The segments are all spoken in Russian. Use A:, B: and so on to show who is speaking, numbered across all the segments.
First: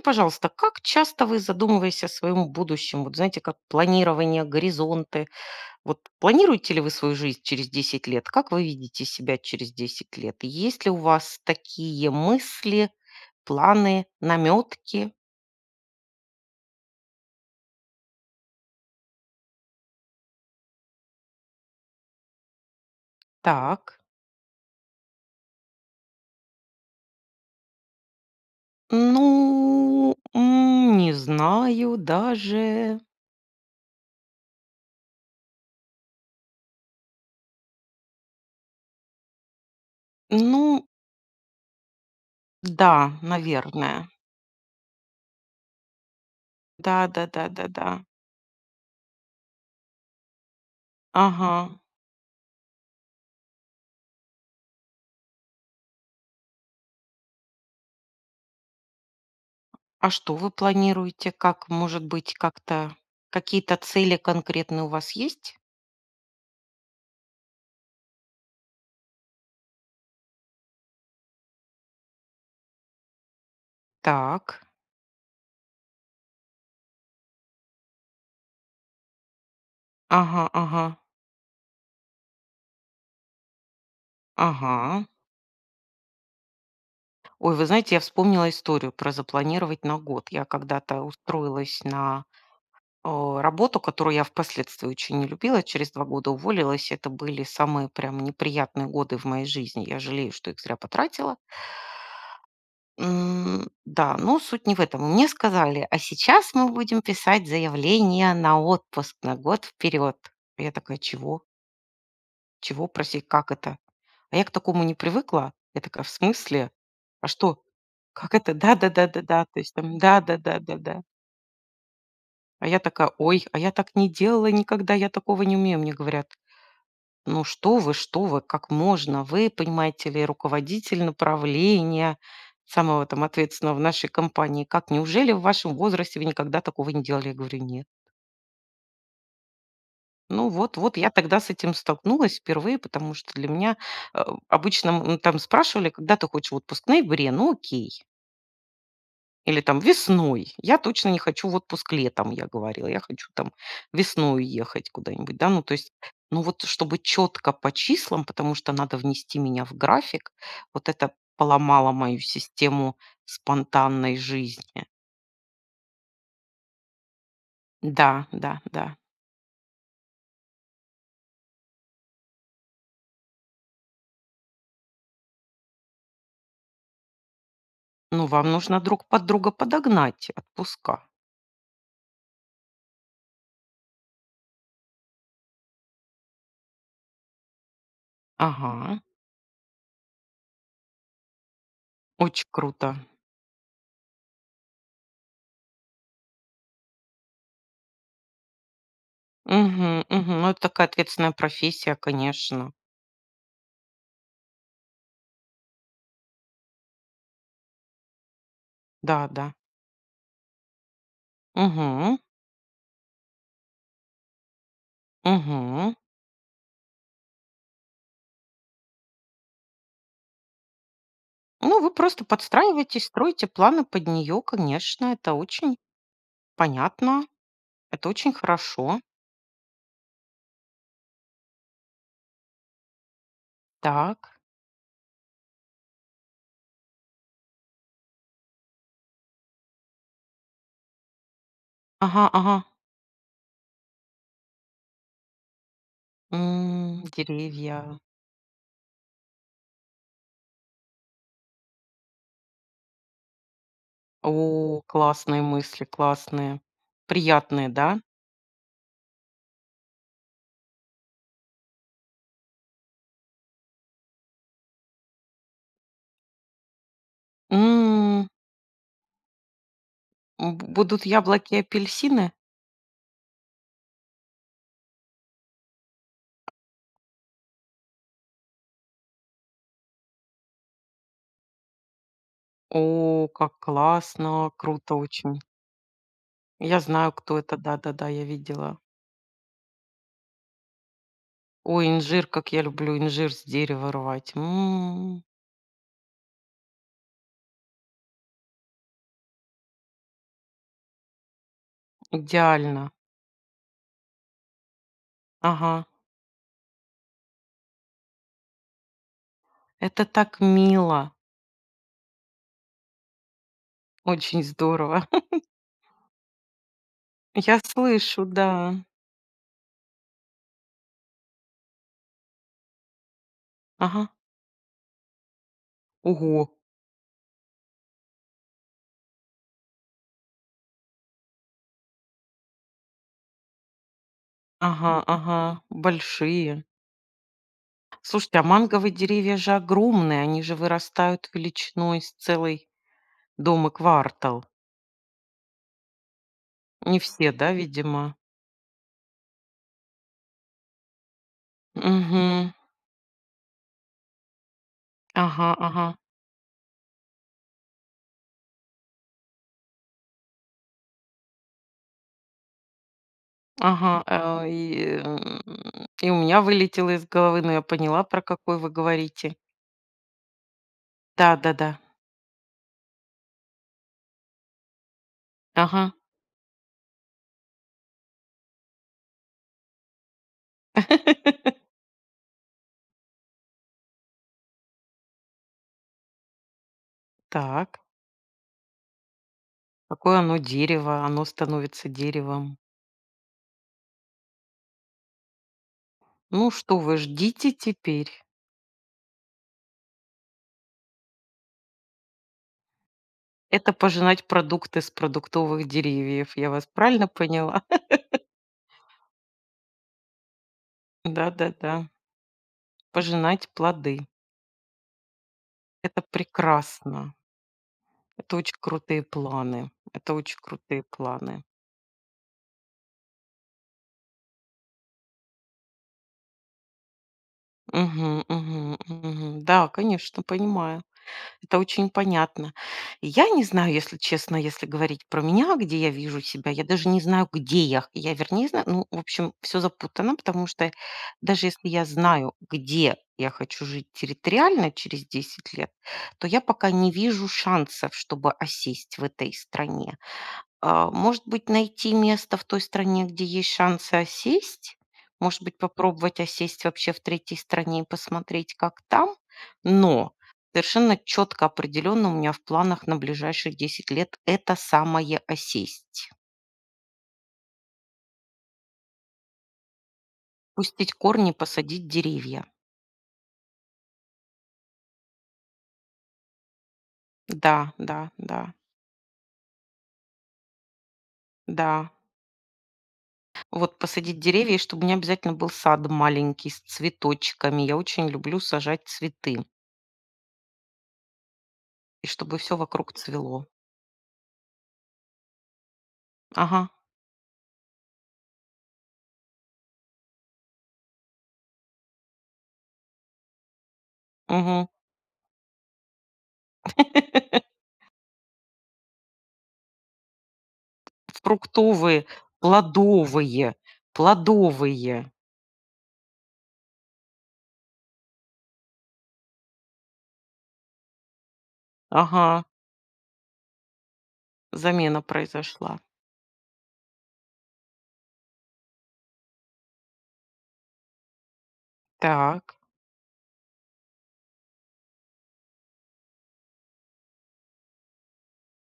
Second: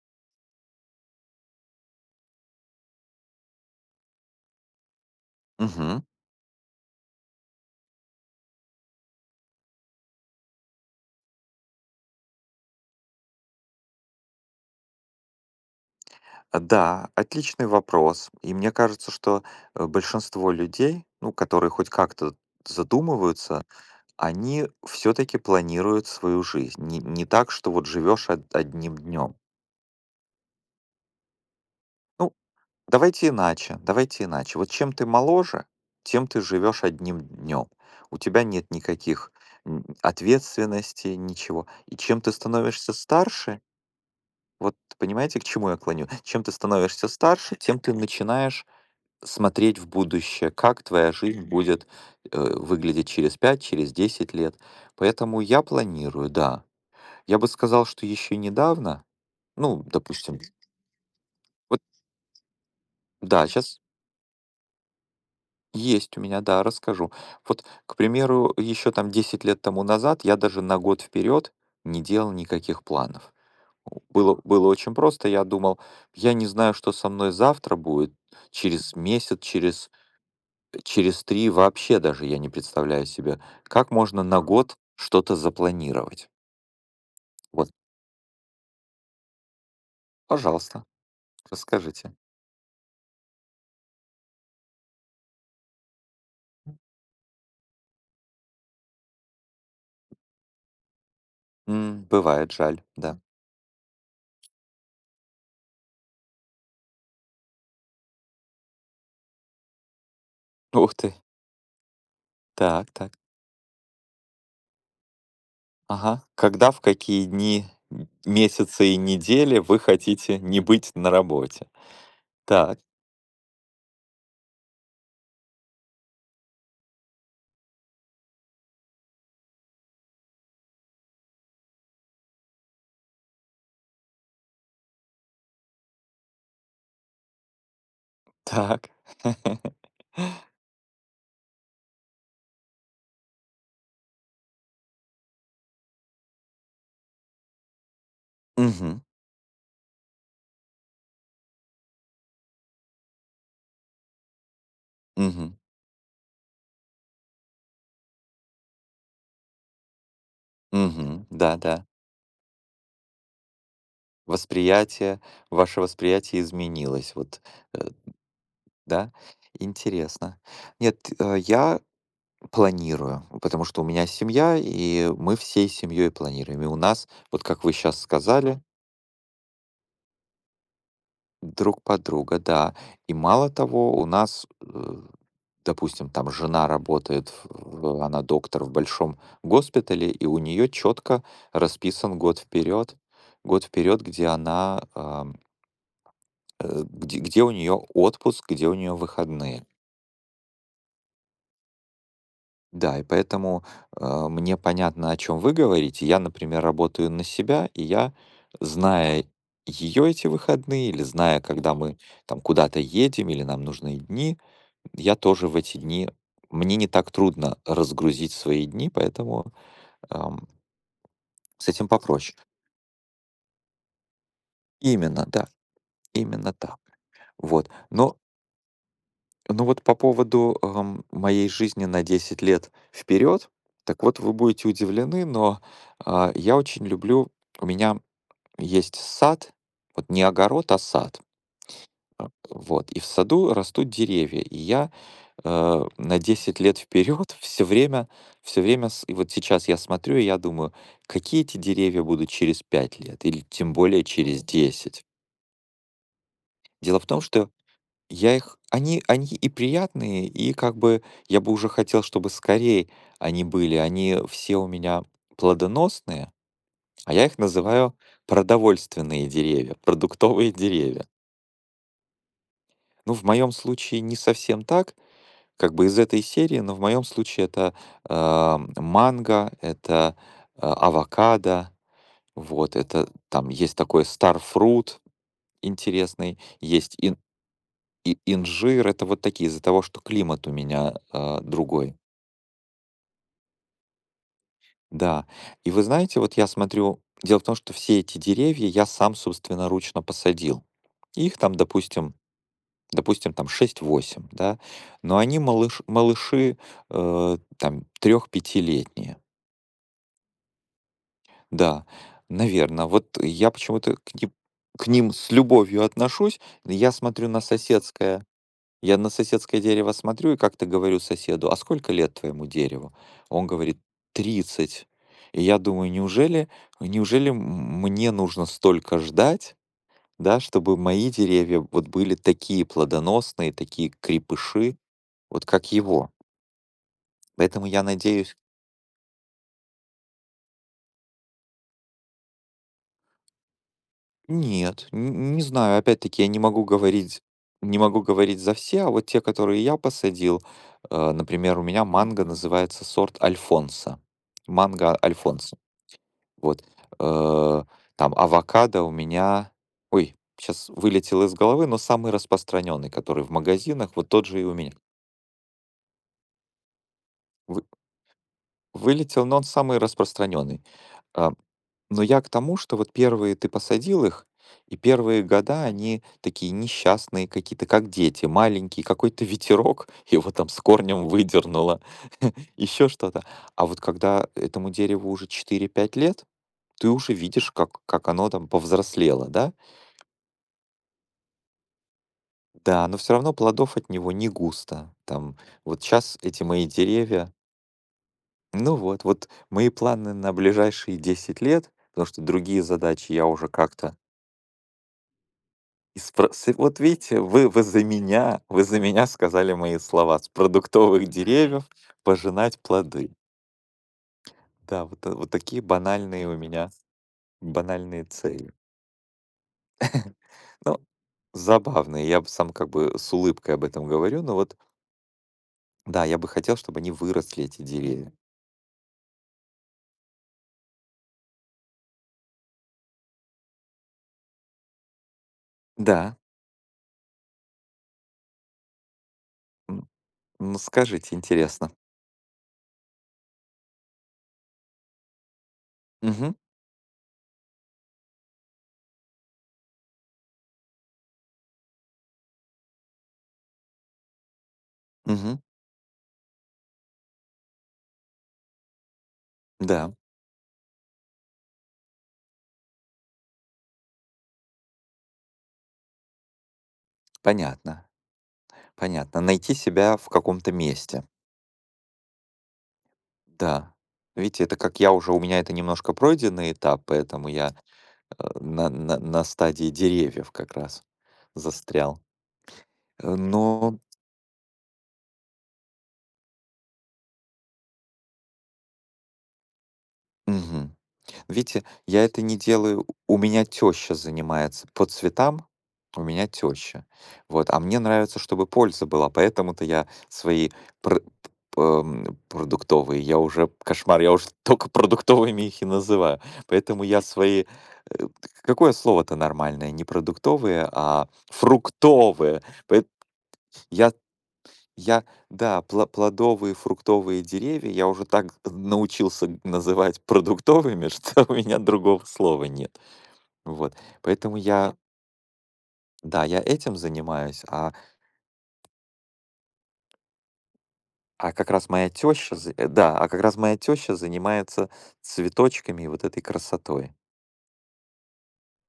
A: Пожалуйста, как часто вы задумываетесь о своем будущем, вот знаете, как планирование, горизонты, вот
B: Мгм.
A: планируете ли вы свою жизнь через 10 лет? Как вы видите себя через 10 лет? И есть ли у вас такие мысли, планы, наметки?
B: А, да, отличный вопрос. И мне кажется, что, большинство людей, ну, которые хоть как-то задумываются,
A: Так,
B: они все таки планируют свою жизнь. Не так, что вот живешь од одним днем.
A: ну, не знаю
B: Ну,
A: даже.
B: давайте иначе, давайте иначе. Вот чем ты моложе, тем ты живешь одним днем. У тебя нет никаких,
A: Ну,
B: ответственностей, ничего. И чем ты становишься
A: да,
B: старше,
A: наверное.
B: вот понимаете, к чему я клоню? Чем ты
A: Да,
B: становишься
A: да, да,
B: старше,
A: да,
B: тем ты
A: да.
B: начинаешь смотреть в будущее, как твоя жизнь, Мгм,
A: Ага,
B: будет выглядеть через 5, через 10 лет. Поэтому я планирую, да. Я бы сказал, что еще недавно, ну,
A: А что
B: допустим. Мгм.
A: вы планируете? Как,
B: Вот
A: может быть, как-то
B: да,
A: какие-то
B: сейчас
A: цели конкретные у вас есть?
B: есть у меня, да, расскажу. Вот, к примеру, еще там 10 лет тому назад я даже на год вперед не делал никаких планов. У- Было,
A: Так.
B: было очень просто, я думал, я не знаю, что со мной завтра будет, через месяц, через
A: Ага, ага,
B: через 3 вообще даже я не представляю себе, как можно на год
A: ага.
B: что-то запланировать.
A: Ой, вы
B: Вот,
A: знаете, я вспомнила историю про запланировать на год. Я
B: пожалуйста,
A: когда-то устроилась
B: расскажите.
A: на э, работу, которую я впоследствии очень не любила. Через 2 года уволилась. Это были самые прям неприятные годы в моей жизни. Я жалею, что их зря потратила.
B: Бывает, жаль, да.
A: Да, но суть не в этом. Мне сказали: "А сейчас мы будем писать заявление на отпуск на год вперед". Я
B: Ух
A: такая:
B: ты.
A: "Чего? Чего?
B: Так, так.
A: Проси, как это?" А я к такому не привыкла. Я такая: "В
B: Ага. Когда,
A: смысле?
B: в какие
A: А что?
B: дни,
A: Как это?
B: месяцы и
A: Да-да-да-да-да". То
B: недели
A: есть
B: вы
A: там
B: хотите не быть
A: да-да-да-да-да.
B: на работе?
A: А я
B: Так,
A: такая: "Ой, а я так не делала никогда, я такого не умею". Мне говорят: "Ну что вы, как можно? Вы, понимаете ли, руководитель направления, самого там ответственного в нашей компании. Как, неужели в вашем возрасте вы никогда такого не делали?" Я говорю, нет.
B: так.
A: Ну вот, вот я тогда с этим столкнулась впервые, потому что для меня обычно там спрашивали, когда ты хочешь в отпуск? В ноябре, ну окей.
B: Мгм,
A: Или там весной. Я точно не хочу в отпуск летом, я говорила. Я хочу там весной ехать куда-нибудь, да.
B: мгм,
A: Ну, то есть, ну вот чтобы четко по числам, потому что надо внести меня в график. Вот это
B: мгм. Да, да.
A: поломало мою систему спонтанной жизни.
B: Восприятие, Ваше восприятие изменилось. Вот, э,
A: Да, да, да.
B: да? Интересно. Нет, я планирую, потому что у меня семья, и мы всей семьей планируем. И у нас, вот как вы сейчас
A: Ну, вам
B: сказали,
A: нужно друг под друга подогнать отпуска.
B: друг подруга, да. И мало того, у нас, допустим, там жена работает, она доктор в
A: Ага,
B: большом госпитале, и у нее четко расписан
A: очень круто.
B: год вперед, где она, где у нее отпуск, где у нее выходные.
A: Угу, угу. Ну, это такая ответственная профессия, конечно.
B: Да, и поэтому, мне понятно, о чем вы говорите. Я, например, работаю на себя, и я, зная
A: Да, да.
B: ее эти выходные или зная, когда Мгм. Мы
A: угу
B: там куда-то едем или нам нужны дни, я тоже в эти
A: угу
B: дни мне не так трудно разгрузить свои дни, поэтому, ам, с
A: Ну,
B: этим
A: вы просто
B: попроще.
A: подстраиваетесь, строите планы под нее, конечно,
B: Именно,
A: это
B: да,
A: очень
B: именно так.
A: понятно,
B: Вот.
A: это
B: Но
A: очень хорошо.
B: но вот по поводу, моей жизни на 10 лет вперед. Так вот вы
A: Так.
B: будете удивлены, но, я очень люблю у меня есть сад, вот не огород, а сад.
A: Ага,
B: А,
A: ага.
B: вот. И в саду растут деревья. И я на 10 лет
A: М,
B: вперед все
A: деревья.
B: время, все время, и вот сейчас я смотрю, и я думаю, какие эти деревья будут через 5 лет, или тем более через
A: О,
B: 10.
A: классные мысли, классные.
B: Дело в том, что
A: Приятные, да?
B: я их, они и приятные, и как бы я бы уже хотел, чтобы скорее они были. Они все у меня плодоносные, а я их называю
A: М,
B: продовольственные деревья, продуктовые
A: будут
B: деревья.
A: яблоки и апельсины?
B: Ну, в моем случае не совсем так, как бы из этой серии, но в моем случае это манго, это авокадо, вот это
A: О,
B: там
A: как
B: есть такой
A: классно, круто
B: старфрут
A: очень.
B: интересный,
A: Я
B: есть
A: знаю,
B: ин-
A: кто это, да-да-да,
B: и-
A: я видела.
B: инжир, это вот такие из-за того, что климат у меня
A: Ой,
B: другой.
A: инжир, как я люблю инжир с дерева рвать. М,
B: Да. И вы знаете, вот я смотрю, дело в том, что все эти деревья я сам собственноручно посадил. Их там, допустим,
A: идеально.
B: допустим, там шесть-восемь, да, но они малыш,
A: Ага.
B: малыши э, там 3 пятилетние,
A: Это так мило,
B: да, наверное. Вот я почему-то
A: очень
B: к
A: здорово.
B: ним с любовью отношусь. Я смотрю на
A: Я
B: соседское,
A: слышу, да.
B: я на соседское дерево смотрю и как-то говорю соседу: «А сколько лет твоему дереву?» Он говорит:
A: Ага.
B: «30». И я думаю,
A: Ого!
B: неужели, мне нужно столько ждать, да, чтобы мои деревья вот были такие плодоносные, такие крепыши,
A: Ага, ага,
B: вот как его.
A: большие.
B: Поэтому я надеюсь.
A: Слушайте, а манговые деревья же огромные, они же вырастают величиной с целый дом и квартал.
B: Нет, н не знаю. Опять-таки я не могу
A: Не
B: говорить
A: все, да,
B: не могу
A: видимо?
B: говорить за все, а вот те, которые я посадил, например, у меня манго
A: Угу.
B: называется сорт Альфонса. Манго
A: Ага,
B: Альфонса.
A: ага,
B: Вот, э, там авокадо у меня, ой, сейчас вылетел из головы, но самый распространенный, который в магазинах,
A: ага.
B: вот тот же и
A: А,
B: у меня.
A: и у меня вылетело из головы, но я
B: Вы
A: поняла, про какой вы
B: вылетел,
A: говорите.
B: но он самый распространенный. А,
A: Да-да-да.
B: но я к тому, что вот первые ты посадил их, и первые года
A: Ага.
B: они такие несчастные какие-то, как дети, маленькие, какой-то ветерок его там с корнем выдернуло, еще что-то. А вот когда этому дереву уже 4-5 лет, ты уже видишь, как,
A: Так,
B: как оно там повзрослело, да?
A: какое оно дерево, оно становится деревом.
B: Да, но все равно плодов от него не густо. Там вот сейчас эти
A: Ну
B: мои
A: что вы,
B: деревья,
A: ждите теперь.
B: ну вот, вот мои планы на ближайшие 10 лет, потому что другие задачи я уже
A: Это
B: как-то.
A: пожинать продукты с продуктовых
B: И спро
A: деревьев. Я
B: с
A: вас
B: Вот
A: правильно
B: видите, вы
A: поняла?
B: вы за меня вы за меня сказали мои слова: «С продуктовых деревьев
A: Да-да-да.
B: пожинать плоды».
A: Пожинать плоды.
B: Да, вот та вот такие
A: Это
B: банальные у меня
A: прекрасно.
B: банальные
A: Это
B: цели.
A: очень крутые планы. Это очень
B: Ну,
A: крутые планы.
B: забавные. Я б сам как бы с улыбкой об этом говорю, но вот да, я бы хотел, чтобы они выросли, эти деревья.
A: Мгм, мгм, мгм. Да, конечно, понимаю. Это очень понятно. Я не знаю, если честно, если говорить про меня, где я
B: Да,
A: вижу себя, я даже не знаю, где я. Я, вернее, знаю, ну, в общем, все
B: м,
A: запутано, потому
B: ну
A: что
B: скажите,
A: даже если
B: интересно.
A: я знаю, где я хочу жить территориально через 10 лет, то
B: Угу,
A: я пока не вижу шансов, чтобы осесть в этой стране. А, может быть, найти место в той стране, где есть шансы осесть?
B: угу,
A: Может быть, попробовать осесть вообще в третьей стране и посмотреть, как там?
B: да,
A: Но совершенно четко, определенно у меня в планах на ближайшие 10 лет это самое осесть.
B: понятно, понятно. Найти себя в каком-то
A: Пустить
B: месте.
A: корни, посадить деревья.
B: Да. Видите, это как я уже у меня это немножко пройденный этап, поэтому я,
A: Да, да,
B: э,
A: да,
B: на на на стадии деревьев как раз
A: да.
B: застрял.
A: Вот
B: Но.
A: посадить деревья, и чтобы у меня обязательно был сад маленький с цветочками. Я очень люблю сажать цветы.
B: Мгм. Видите, я
A: И
B: это
A: чтобы
B: не
A: все
B: делаю.
A: вокруг
B: У меня
A: цвело.
B: теща занимается по цветам. У меня
A: Ага.
B: теща. Вот, а мне нравится, чтобы польза была, поэтому-то я свои пр- продуктовые, я уже кошмар, я уже
A: Мгм.
B: только продуктовыми их и называю. Поэтому я свои, э, какое слово-то нормальное, не продуктовые, а
A: Фруктовые,
B: фруктовые.
A: плодовые,
B: Я я,
A: плодовые.
B: да, пла плодовые, фруктовые деревья я уже так научился г называть продуктовыми, что у меня другого
A: Ага,
B: слова нет. Вот, поэтому я. Ага.
A: замена произошла.
B: Да, я этим занимаюсь, а как раз моя теща за,
A: Так,
B: да, а как раз моя теща занимается цветочками и вот этой красотой.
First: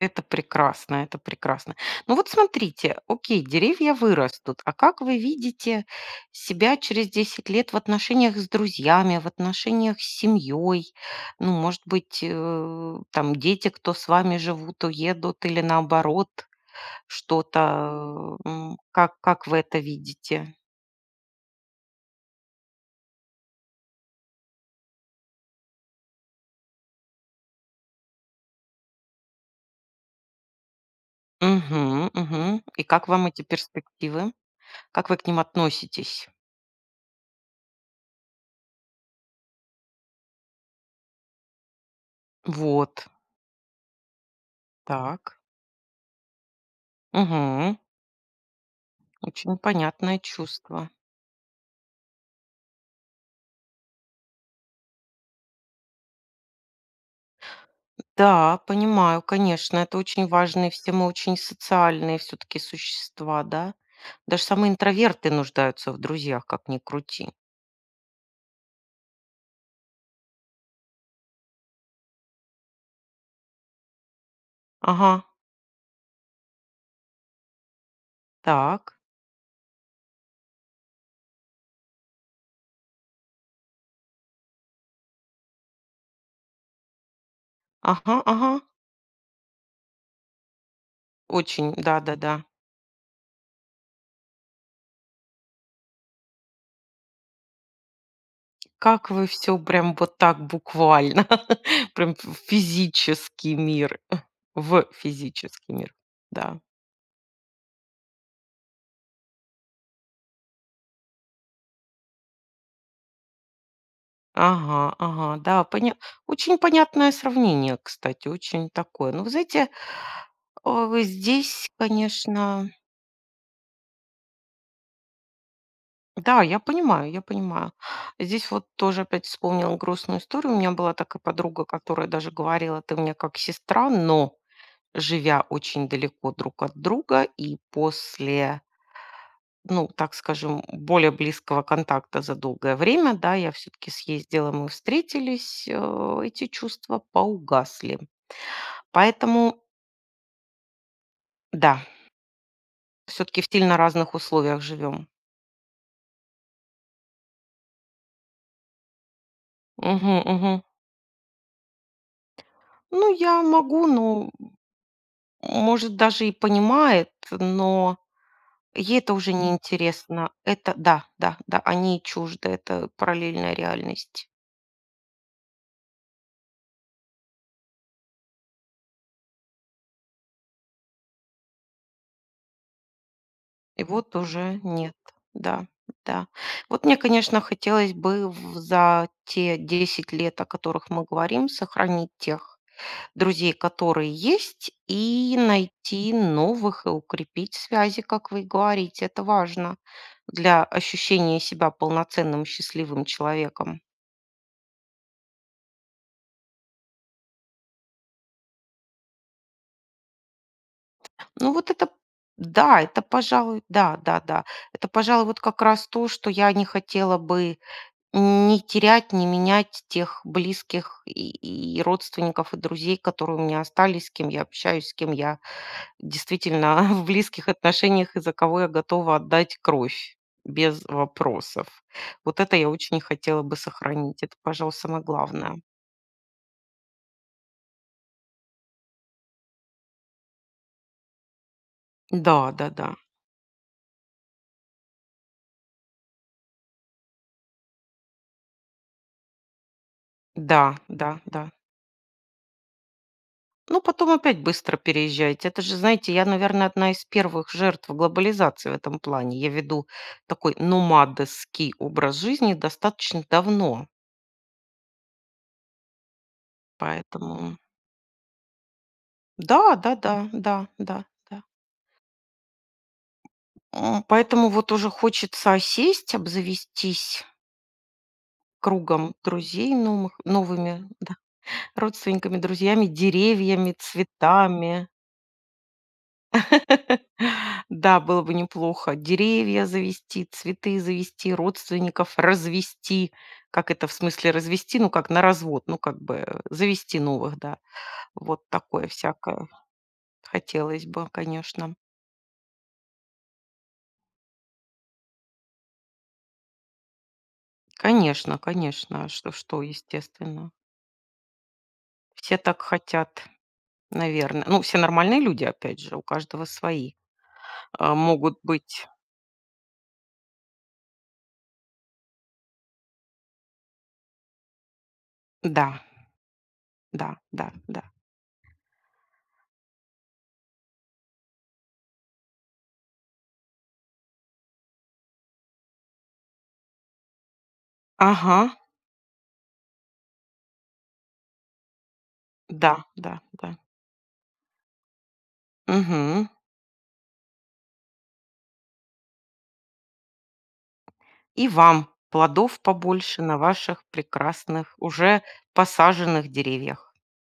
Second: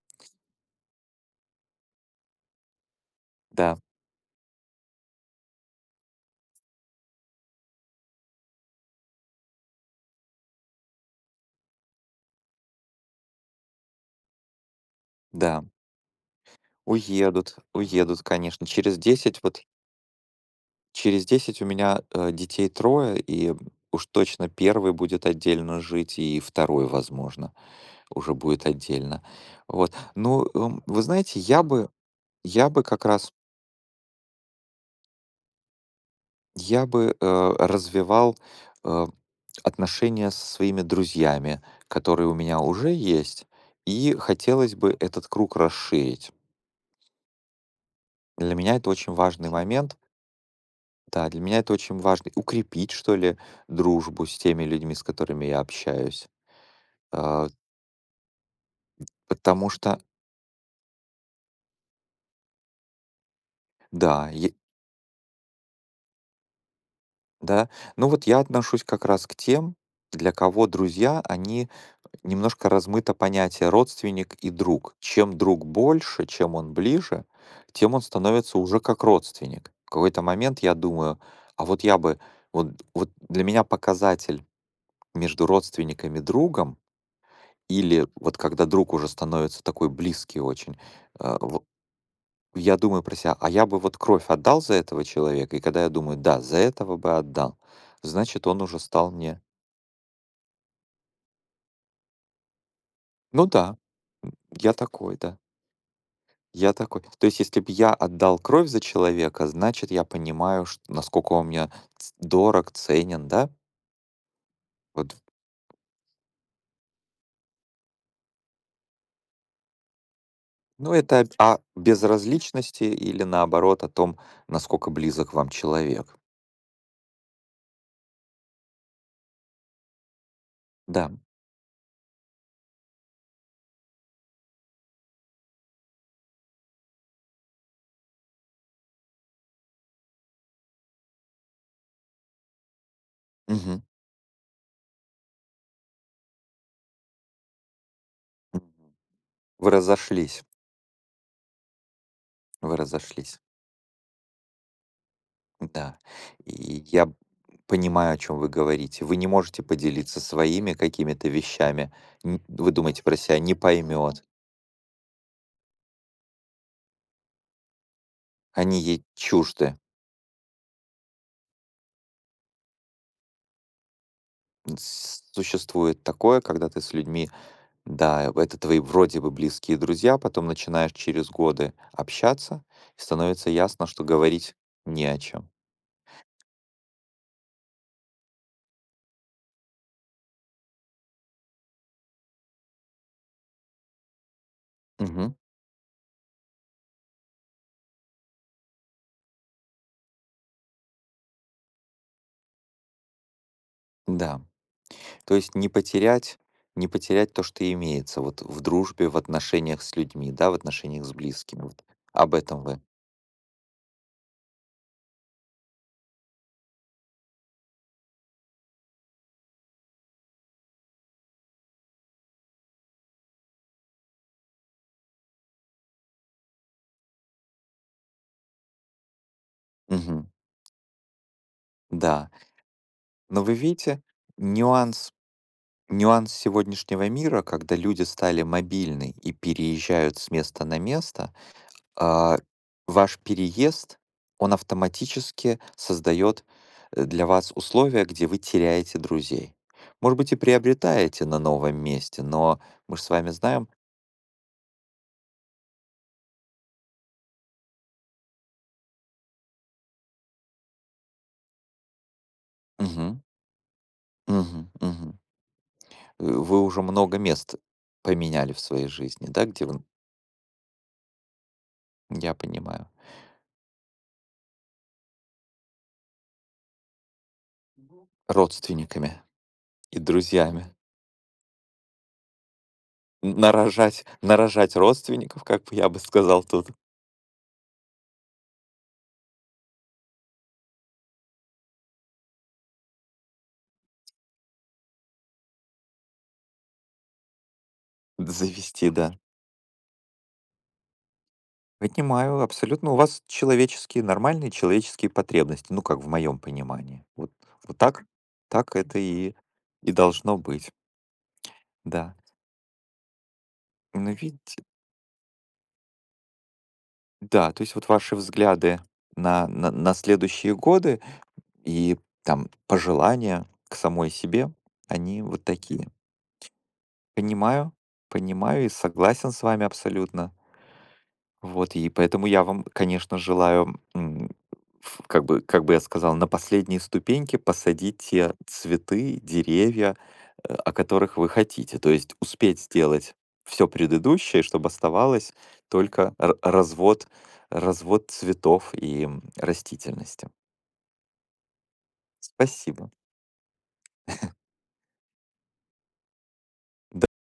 A: это прекрасно, это прекрасно. Ну вот смотрите, окей,
B: Да,
A: деревья вырастут, а как вы видите себя через 10 лет в отношениях с друзьями, в отношениях с семьей? Ну, может быть, там дети, кто с вами живут, уедут или
B: да,
A: наоборот
B: уедут, уедут,
A: что-то.
B: конечно.
A: м,
B: Через
A: Как,
B: 10.
A: как вы
B: Вот
A: это видите?
B: через 10 у меня, детей трое, и уж точно первый будет отдельно жить, и второй, возможно. Уже будет отдельно. Вот. Ну, вы знаете,
A: Мгм, мгм.
B: я
A: И
B: бы как
A: как вам
B: раз
A: эти перспективы? Как вы к ним относитесь?
B: я бы, э, развивал, э, отношения со своими друзьями, которые у меня уже
A: Вот,
B: есть, и хотелось бы этот
A: так.
B: круг расширить.
A: Мгм.
B: Для меня это очень важный
A: Очень
B: момент.
A: понятное чувство.
B: Да, для меня это очень важно. Укрепить, что ли, дружбу с теми людьми, с которыми я общаюсь. А,
A: Да, понимаю,
B: потому
A: конечно, это
B: что
A: очень важные, все мы очень социальные все-таки существа, да.
B: да,
A: Даже
B: е
A: самые интроверты нуждаются в друзьях, как ни крути.
B: да. Ну, вот я отношусь как раз к тем, для кого они немножко размыто понятие родственник и друг.
A: Ага,
B: Чем друг больше, чем он ближе, тем он становится уже
A: так.
B: как родственник. В какой-то момент я думаю, а вот я бы, вот, вот для меня показатель между родственниками и другом, или
A: Ага,
B: вот
A: ага.
B: когда друг уже становится такой близкий очень, э, в-
A: Очень, да-да-да.
B: я думаю про себя, а я бы вот кровь отдал за этого человека, и когда я думаю, да, за этого бы отдал, значит, он уже
A: Как
B: стал
A: вы
B: мне,
A: все прям вот так буквально, прям в
B: ну
A: физический
B: да,
A: мир,
B: м, я
A: в
B: такой, да.
A: физический мир, да.
B: Я такой то есть, если бы я отдал кровь за человека, значит, я понимаю, чт насколько он мне ц дорог, ценен, да?
A: Ага,
B: Вот.
A: ага, да, поня очень понятное сравнение, кстати, очень такое. Ну, вы знаете,
B: Ну, это об о
A: здесь, конечно,
B: безразличности или, наоборот, о том, насколько близок вам человек.
A: да, я понимаю, я понимаю. Здесь вот тоже опять вспомнила грустную историю. У меня была
B: Да.
A: такая подруга, которая даже говорила: "Ты мне как сестра", но живя очень далеко друг от друга, и после ну, так скажем, более близкого контакта за долгое время, да, я
B: Мгм.
A: все-таки съездила, мы встретились, эти чувства поугасли.
B: Мгм.
A: Поэтому,
B: Вы разошлись,
A: да,
B: вы разошлись.
A: все-таки в сильно разных условиях живем.
B: Да. И я б понимаю, о чем вы говорите. Вы не можете
A: Мгм,
B: поделиться
A: мгм.
B: своими какими-то вещами. Н Вы думаете
A: Ну,
B: про себя:
A: я
B: «Не
A: могу,
B: поймет.
A: ну, может, даже и понимает, но
B: Они
A: ей
B: ей
A: это уже не
B: чужды».
A: интересно. Это, да, да, да, они чужды, это параллельная реальность.
B: С Существует такое, когда ты с людьми, да, это твои вроде бы близкие друзья, потом начинаешь через годы общаться, и становится
A: И
B: ясно, что
A: вот
B: говорить
A: уже нет.
B: не о чем.
A: Да, да. Вот мне, конечно, хотелось бы в за те 10 лет, о которых мы говорим, сохранить тех друзей, которые есть,
B: Мгм.
A: и найти новых, и укрепить связи, как вы и говорите. Это важно для ощущения себя полноценным, счастливым человеком.
B: Да. То есть не потерять то, что имеется вот в дружбе, в отношениях с людьми, да, в отношениях с
A: Ну
B: близкими.
A: вот
B: Вот
A: это
B: об этом вы.
A: да, это, пожалуй, да, да, да. Это, пожалуй, вот как раз то, что я не хотела бы не терять, не менять тех близких и родственников, и друзей, которые у меня остались, с кем я общаюсь, с кем я действительно в близких отношениях и за кого я готова отдать кровь
B: Мгм.
A: без вопросов.
B: Да.
A: Вот это я очень хотела
B: Но вы
A: бы
B: видите
A: сохранить. Это, пожалуй, самое
B: нюанс
A: главное.
B: нюанс сегодняшнего мира, когда люди стали мобильны и переезжают с места на место,
A: Да,
B: а,
A: да, да.
B: ваш переезд, он автоматически создает для вас условия, где вы теряете друзей. Может быть, и
A: Да, да,
B: приобретаете на
A: да.
B: новом месте, но мы же с вами знаем.
A: Ну, потом опять быстро переезжаете. Это же, знаете, я, наверное, одна из первых жертв глобализации в этом плане. Я веду такой номадовский образ жизни
B: Мгм.
A: достаточно давно.
B: Мгм. Мгм. Вы уже много
A: Поэтому
B: мест поменяли в своей жизни, да,
A: да,
B: где вы,
A: да, да, да, да, да.
B: я понимаю,
A: Поэтому вот уже хочется осесть, обзавестись кругом
B: родственниками
A: друзей
B: и
A: новых,
B: друзьями.
A: новыми да, родственниками, друзьями,
B: Н-
A: деревьями,
B: Нарожать, нарожать
A: цветами,
B: родственников, как бы я бы сказал тут,
A: Да, было бы неплохо. Деревья завести, цветы завести, родственников развести. Как это в смысле развести? Ну, как на развод, ну, как бы завести новых, да. Вот такое
B: завести, да.
A: всякое хотелось бы, конечно.
B: Понимаю, абсолютно. У вас человеческие, нормальные человеческие потребности, ну, как в моем понимании. Вот, вот так,
A: Конечно,
B: так это
A: конечно. А, Что,
B: и,
A: что,
B: и должно
A: естественно.
B: быть, да.
A: Все так хотят,
B: Ну
A: наверное.
B: ведь,
A: Ну, все нормальные люди, опять же, у каждого свои.
B: да, то есть вот
A: А,
B: ваши
A: могут
B: взгляды
A: быть...
B: на следующие годы и там пожелания к самой себе, они вот
A: Да,
B: такие.
A: да, да,
B: Понимаю,
A: да.
B: понимаю и согласен с вами абсолютно. Вот, и поэтому я вам, конечно, желаю, как бы я сказал, на последние ступеньки посадить те
A: Ага,
B: цветы, деревья, о которых вы хотите. То есть успеть
A: да,
B: сделать
A: да, да.
B: все предыдущее, чтобы оставалось только
A: Мгм.
B: развод цветов и растительности.
A: И вам плодов
B: Спасибо.
A: побольше на ваших прекрасных, уже посаженных деревьях.